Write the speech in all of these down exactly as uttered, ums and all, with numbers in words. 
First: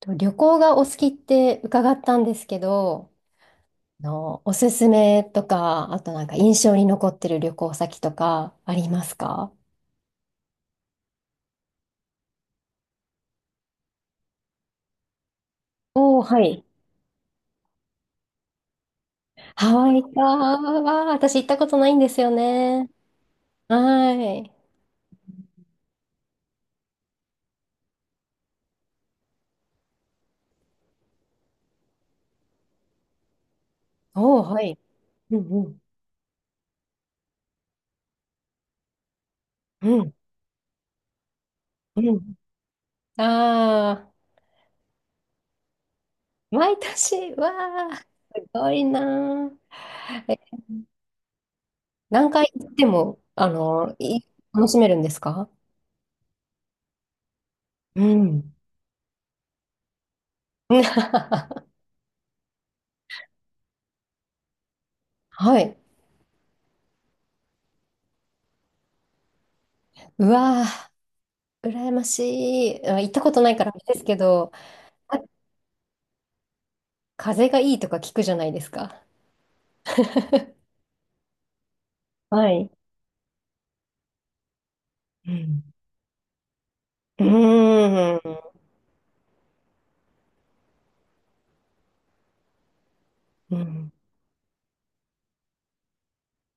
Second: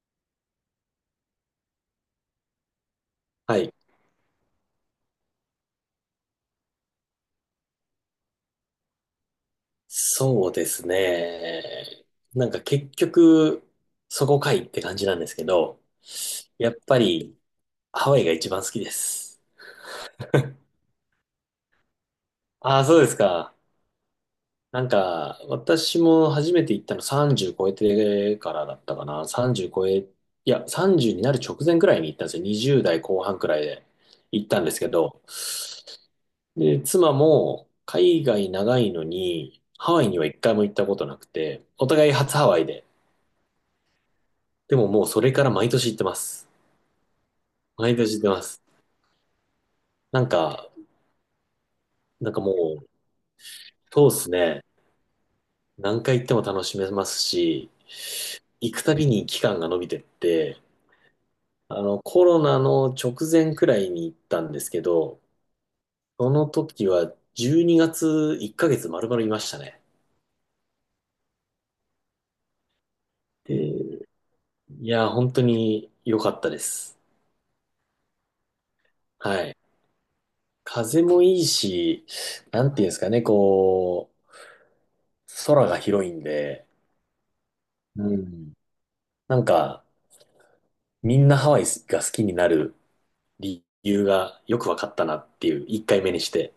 と旅行がお好きって伺ったんですけど、はい。あの、おすすめとか、あとなんか印象に残ってる旅行先とかありますか？そうですね。なんか結局、そこかいって感じなんですけど、おおー、はい。やっぱりハワイが一番好きです。ハワイかは私行ったことないんですよああ、ね。そうですか。はい。なんか、私も初めて行ったのさんじゅう超えてからだったかな。さんじゅう超え、いや、さんじゅうになる直前くらいに行ったんですよ。にじゅうだい代後半くらいでおお、行っはたんでい。すけど。うんうん。で、妻も海外長いのに、ハうワイんには一回も行ったことなくて、おう互い初ハワイで。ん。ああ、でももうそれから毎年行ってます。毎年、わ毎あ、す年行ってます。ごいななあ。んえ、か、何なんか回も行ってう、も、あの、そうでいすね。楽しめるんですか？何回行っても楽しめますし、うん。行くたびに期間が伸びてって、あの、コロナの直前くらいに行ったんですけど、はい。その時はじゅうにがついっかげつ丸々いましたね。うわー羨ましい。あ行ったことないからあれでで、すけど、いや、あ本当に良かったです。風がいいとか聞くじゃないですか。はい。風もいいし、はない。んていうんですかね、こう、うん。空が広いんで、ううーん。ん。なんか、みんなハワイが好きになるう理ん由がよく分かったなっていう、いっかいめにして。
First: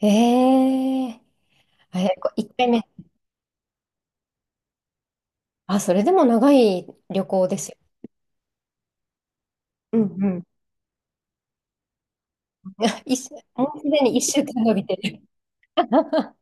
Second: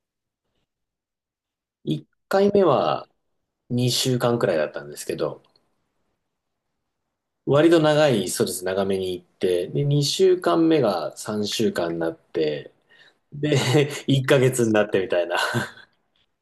ええあ1れ、こ一回目回目。はにしゅうかんくらいだったんですけど、あ、それでも長い旅行です割よ。と長い、そうです、長めに行って、で、うん2う週ん。間目がさんしゅうかんになって、一週で、もうすで に1一週ヶ間月に伸なびっててみたる。いな、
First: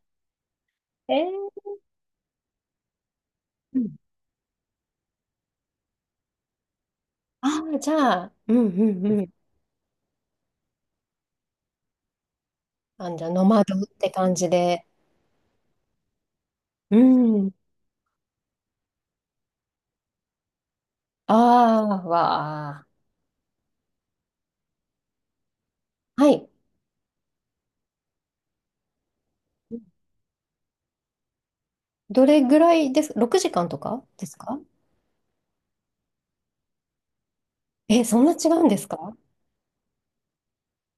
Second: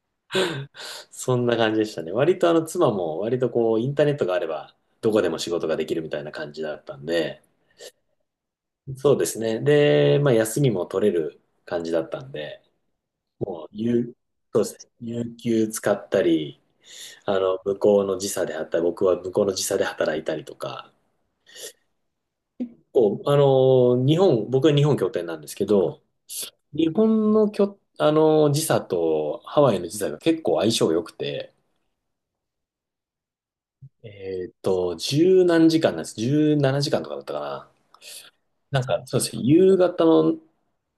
えそんなえ感じでしたね。割とあの妻も割とこうう、イんンターネットがあれば、どこでも仕事ができるみたいな感じだったんで、ああ、じゃあ、うんうんそううでん。すね。で、まあ休みも取れる感じだったんで、あ、じゃあ、ノマもう、ドって有、感じそうでで。すね。有給使ったり、うあん。の、向こうの時差であったり、僕は向こうの時差で働いたりとか、ああ、わあ。こう、あの、日本、僕は日本拠点なんですけど、はい。日本の拠、あの、時差とハワイの時差が結構相性良くて、どれぐらいです？ ろくじかん 時間とかですえっか？と、じゅうなんじかんなんです。じゅうななじかんとかだったかな。え、そんな違うんでなんすか、か？そうですね。夕方の、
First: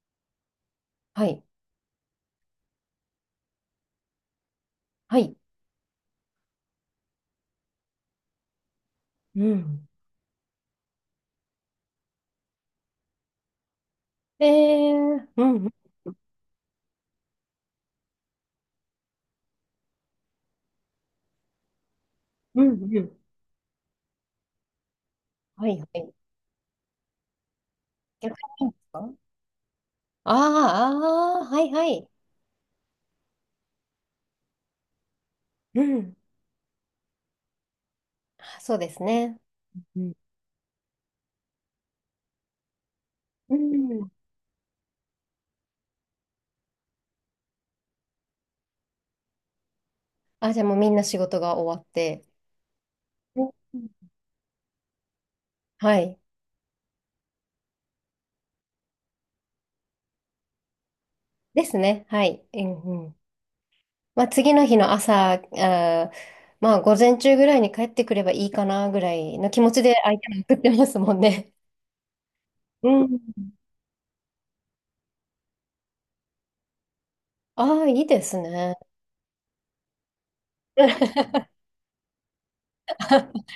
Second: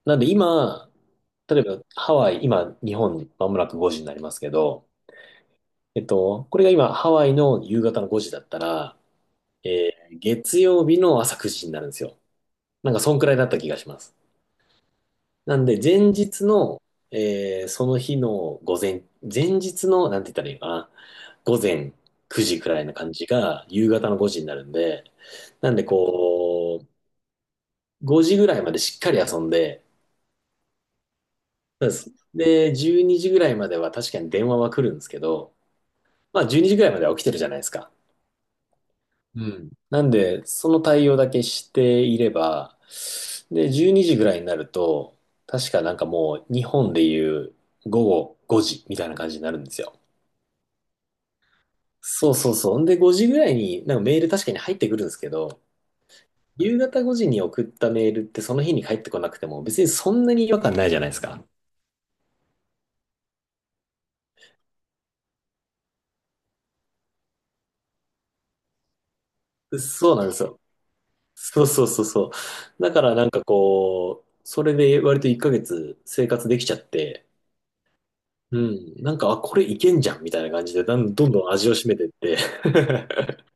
なんで今、はい。例えばハワイ、今、日本、まもなくごじになりますけど、はい。えっと、これが今、ハワイの夕方のごじだったら、うん。えー月曜日の朝くじになるんですよ。なんか、そんくらいだった気がします。えー、うなんん、で、前日の、えーその日の午前、前日の、なんて言ったらいいのかな、午前くじうん、くらいなう感ん。じが、夕方のごじになるんで、はなんい、で、はい。こう、5逆時にぐらいいいんまでですしか？っかりあ遊んで、ーあー、はい、はそうでい。す。で、じゅうにじぐらいまでは確かに電話は来るんですけど、うん。まあ、じゅうにじぐらいまでは起きてるじゃないですか。そうですね。うん。うなんん。で、その対応だけしていれば、うで、12ん時ぐらいになると、確かなんかもう日本でいう午後ごじみたいな感じになるんですよ。あ、じゃあもうみんな仕事が終わって。そうそうそう。んで、ごじぐうらいんになんかメール確かに入ってくるんですけど、はい。夕方ごじに送ったメールってその日に返ってこなくても別にそんなに違和感ないじゃないですか。ですね。はい。うん、うん。まあ、次の日の朝、あー、まあ、午前中ぐらいに帰ってくればいいかなぐらいの気持ちでそう相な手んでにす送っよ。てますもんね。そうそうそうそう。うだからなんかん。こう、それで割といっかげつ生活できちゃって、ああ、いいですうね。ん。なんか、あ、これいけんじゃんみたいな感じで、だんどん どん味を占めてって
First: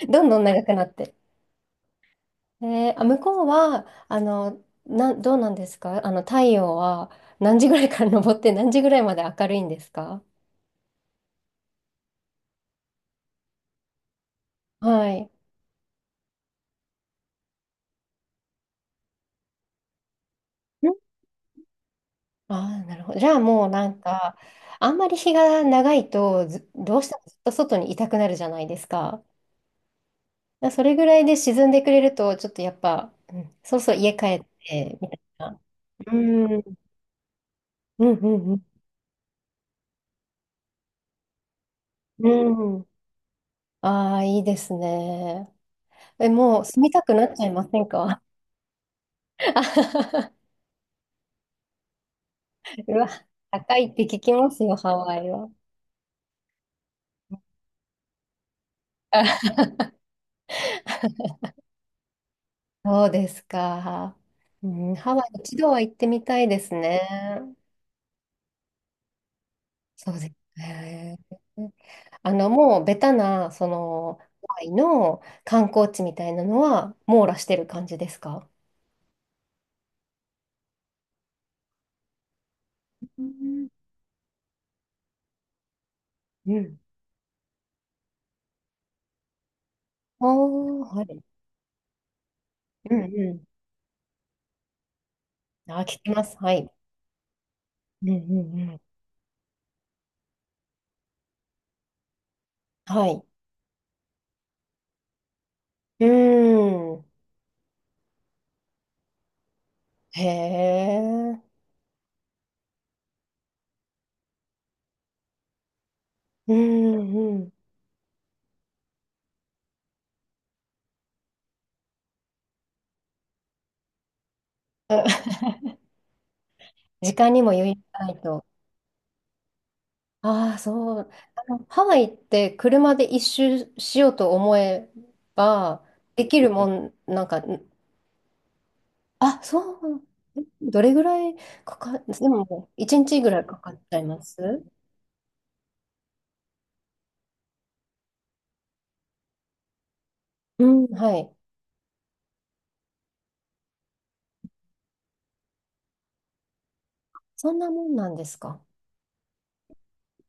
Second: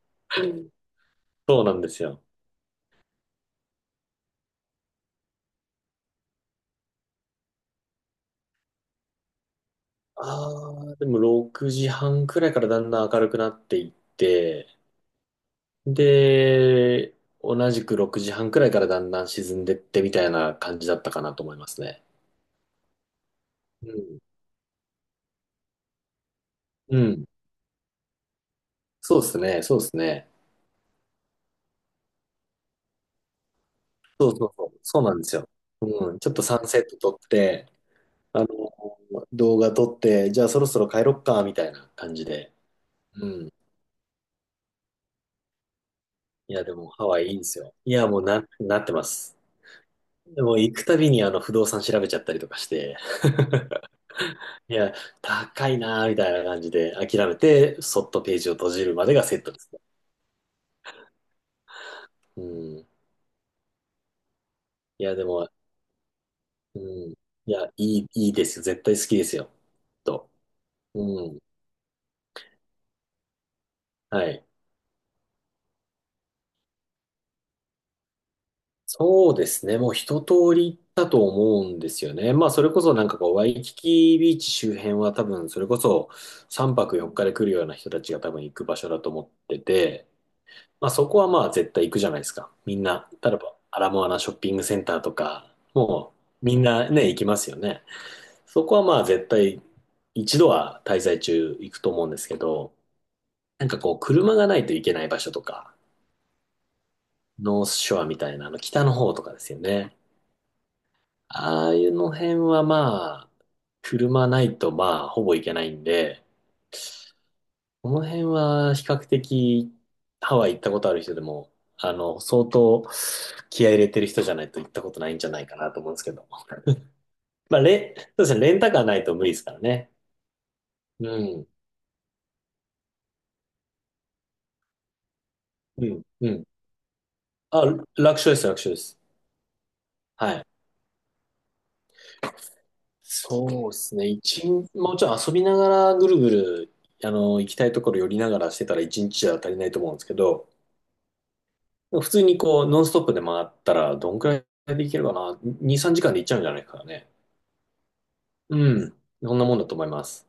どんど んう長ん。くなって。そうなんですよ。えー、あ、向こうは、あの、な、どうなんですか？あの、太陽は何時ぐらいから 昇って何時ぐらいまで明るいんですか？ああ、でもろくじはんくらいからだんだん明るくなっていって、はい。んで、同じくろくじはんくらいからだんだん沈んでってみたいな感じだったかなと思いますね。ああー、なるほど。じゃあもううなんん。か、あんまり日が長いとず、うどうしてもん。ずっと外にいたくなるじゃないですそか。うですね、そうですね。だからそれぐらいで沈んでくれると、ちょっとやっぱ、うん、そうそう家帰そうっそうそう。て、そうみたなんいですよ。な。ううん。ちょっとん、サうンん、セット撮って、うん、あの、うん。動画撮って、じゃあそろそろ帰ろっか、みたいな感じで。うん。うん。ああ、いいですね。え、いもや、うで住もみたハくワなイいっいんちでゃいすまよ。せんいや、もうか？ な、なってます。でも行くたびにあの不動産調べちゃったりとかしうて、わ、高いって聞きますいよ、ハや、ワイは。高いなーみたいな感じで諦めて、そっとページを閉じるまでがセットですね。うん。いあそうですか。うん、ハや、ワでイも、一度は行ってみたいですうね。ん。いや、いい、いいですよ。絶対好きですよ。きっそうでと。すね。うん。あの、もうベタな、その、はい。ハワイの観光地みたいなのは網羅してる感じですか？そうですね。もう一通り行ったと思うんですよね。まあ、それこそなんかうこう、ワイんキキビーチ周辺は多分、それこそう3ん。泊よっかで来るような人たちが多分行く場所だと思ってて、おまあー、はそこい。はまあ絶対行くじゃないですか。みんうな、例えんばアラモアナショッピングセンターとか、うん。あ、聞きもます。うはみんい。なね、行きますよね。うんうそんうこん。はまあ絶対一度は滞在中行くと思うんですけど、はい。なんかこう車がないといけない場所とか、うーん。ノースショアみたいなあの北の方とかですよね。へえ。ああいうの辺はまあ、車ないとまあほぼ行けないんで、うんうん。この辺は比較的ハワイ行ったことある人でも、あの、相当気合い入れてる人じゃないと行った ことないんじあゃないかなと思うんですけど。時間にもまあ、余裕レ、がないそうですね、と。レンタカーないと無理ですからね。ああ、そう。うあん。の、ハワイって車で一周しようと思えば、うん。でうきん。るもん、なんか、あ、ん楽勝です、楽勝です。あ、そう、はい。どれぐらいかか、でも、いちにちぐらいかそうかでっちすゃいね。ま一す？日、もちろん遊びながらぐるぐる、あの、行きたいところ寄りながらしてたら一日じゃ足りないと思うんですけど、うん、はい。普通にこう、ノンストップで回ったら、どんくらいで行けるかな？ に、さんじかんで行っちゃうんじゃないですかね。そんなもんなんですうか。ん。そんなもんだと思います。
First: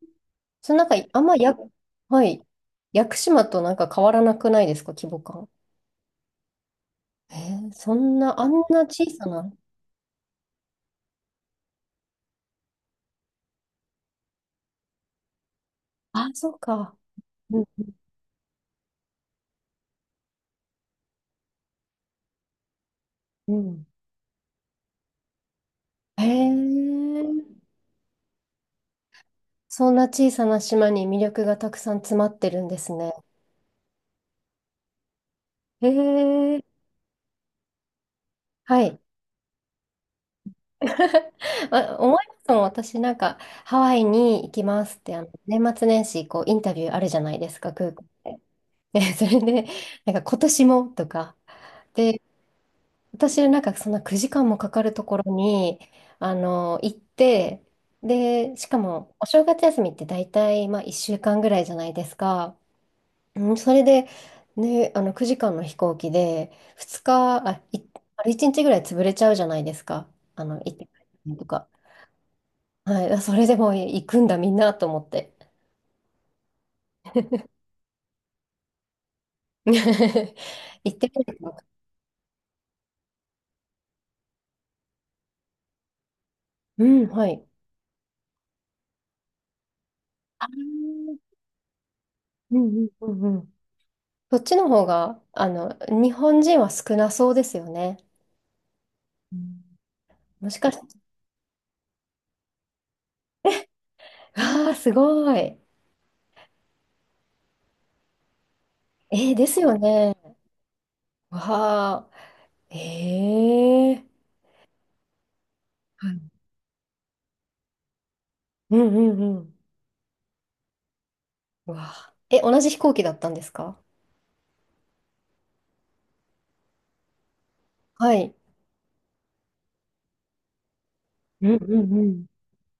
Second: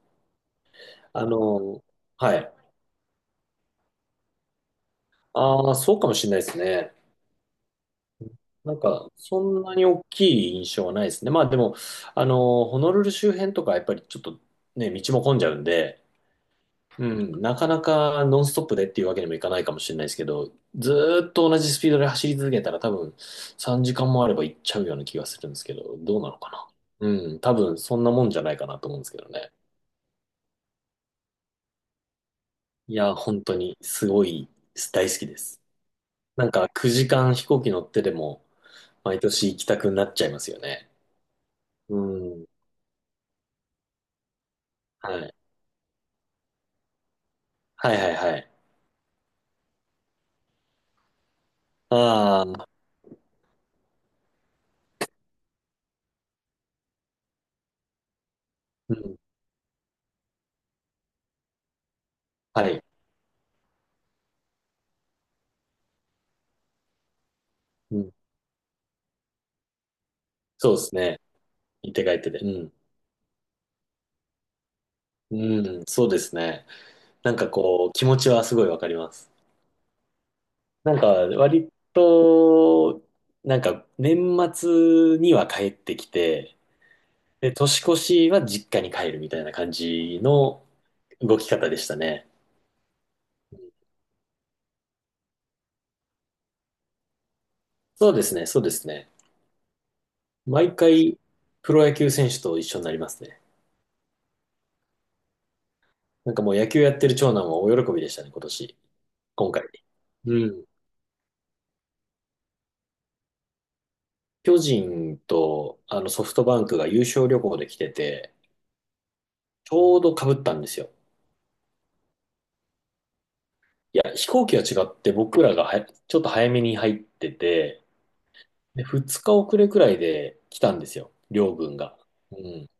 そのなんか、あんあまや、の、ははい。い。屋久島となんか変わらなくないですか、規模感。ああ、そうかもしれないですね。えー、そんな、あんなんな小か、さそな。んなに大きい印象はないですね。まあでも、あの、ホノルル周辺とかやっぱりちょっとね、道も混んじゃうんで、あ、そうか。うん、なうん、かなかノンストップでっていうわけにもいかないかもしれないですけど、ずーっと同じスピードで走り続けたら多分う3ん。時間もあれば行っちゃうような気がするんですけど、どうなのかな。へうん、多え。分そんなもんじゃないかなと思うんですけどね。そんな小さな島に魅力がたくさん詰まってるんですいね。や、本当にすごい大好きです。へなんえ、かくじかん飛行機乗ってでもはい。毎年行きたくなっちゃいますよね。うあ思いますもん、ん。私なんか、ハワイに行きますって、はあの、い。年末年始、こう、インタビューあるじゃないですか、空はい港はいはで。い。で それで、なんか、今年もとか。で、ああ、私なんか、そんなくじかんもかかるところに、あの、行って、で、しかうも、ん。お正月休みって大体、まあ、いっしゅうかんぐらいじゃないですか。はい。うん、それで、ね、あのくじかんの飛行機でふつか、あ、い、うん。あれいちにちぐらい潰れちゃうじゃないですか。あの、行っそうでて帰すね。ってとか。行って帰ってで。うん。はい、あそれでもう行くんだみんなと思って。うん。そうですね。なんかこう、気持ちはすごいわかります。な行っんかてみると。割と、なんか年末には帰ってきて、うん、はい。で、年越しは実家に帰るみたいな感じあーの動き方でしたね。うんうんうんうん。そっちの方が、あの、日本人は少なそうですよね。そうですね。そうですね。うんもしか毎して、回、プロ野球選手と一緒になりますね。わあ、すごい。えなんかもう野球やってる長男は大喜びでしたね、今年。ーで今す回。よね。うん。わあ、ええー巨人とあのはいソフトバンクが優勝旅行で来てて、うんうんうん。ちょうど被ったんですよ。うわあえ、同じ飛行機だったんですか？いや、飛行機は違って僕らがはちょっと早めに入ってて、はい。で、ふつか遅れくらいで来たんですよ、う両ん軍うんが。うん。うん。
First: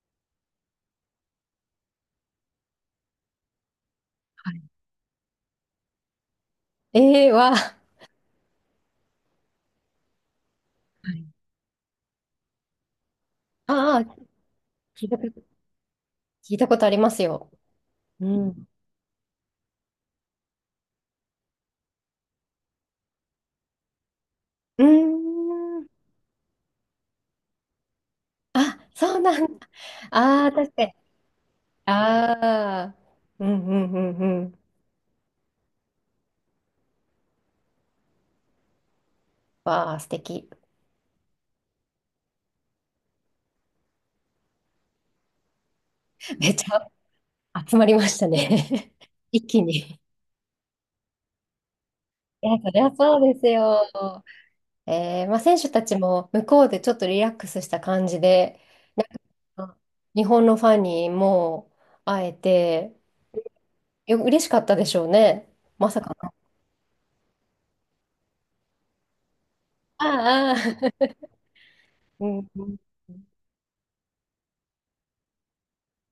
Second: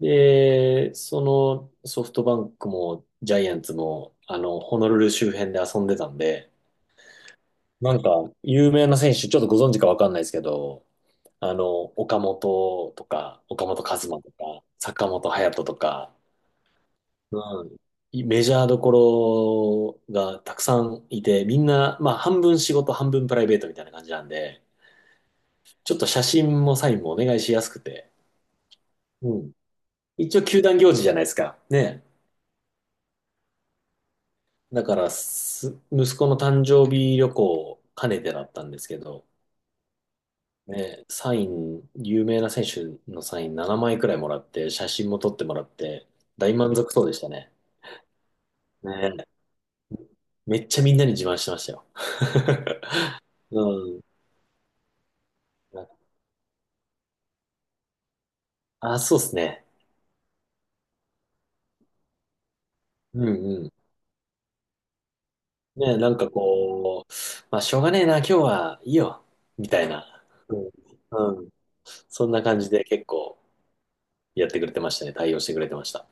で、そのソフトバンクもジャイアンツも、あはの、い。ホノルル周辺で遊んでたんで、ええわあ、なんか、有名な選手、ちょっとご存知かわかんないですけど、はいあの、岡本とか、岡本和ああ、真とか、聞坂いたこ本と、勇人とか、聞いたことありますよ。うん、いうメジャん。ーどころがたくさんいて、みんな、まあ、半分仕事、半分プライベートみたいな感じなんで、うーん。ちょっと写真もサインもお願いしやすくて、あ、そううなん。んだ。一応、ああ、球確団か行に。事じゃないですか。ね。ああ。うんうんうんうん。だからす、息子の誕生日旅行を兼ねてだったんですけど、わあ、素敵。ね、サイン、有名な選手のサインななまいくらいもらって、写真も撮ってもらって、め大っち満ゃ足そうでしたね。集まりましたね。ね、一気に。めっちゃみんなに自慢してましたよ。いや、そりゃ そうですよ。うん。えー、まあ、選手たちも向こうでちょっとリラックスした感じで、あ、そうですね。あ日本のファンにもう会えて、うんうん。よ、嬉しかったでしょうね。まね、さなかんかの。こう、まあ、しょうがねえな、今日はいいよ、みたいな。あうあ、ああ ん。うん。そうんな感じん。で結構やってくれてましたね。対応してくれてました。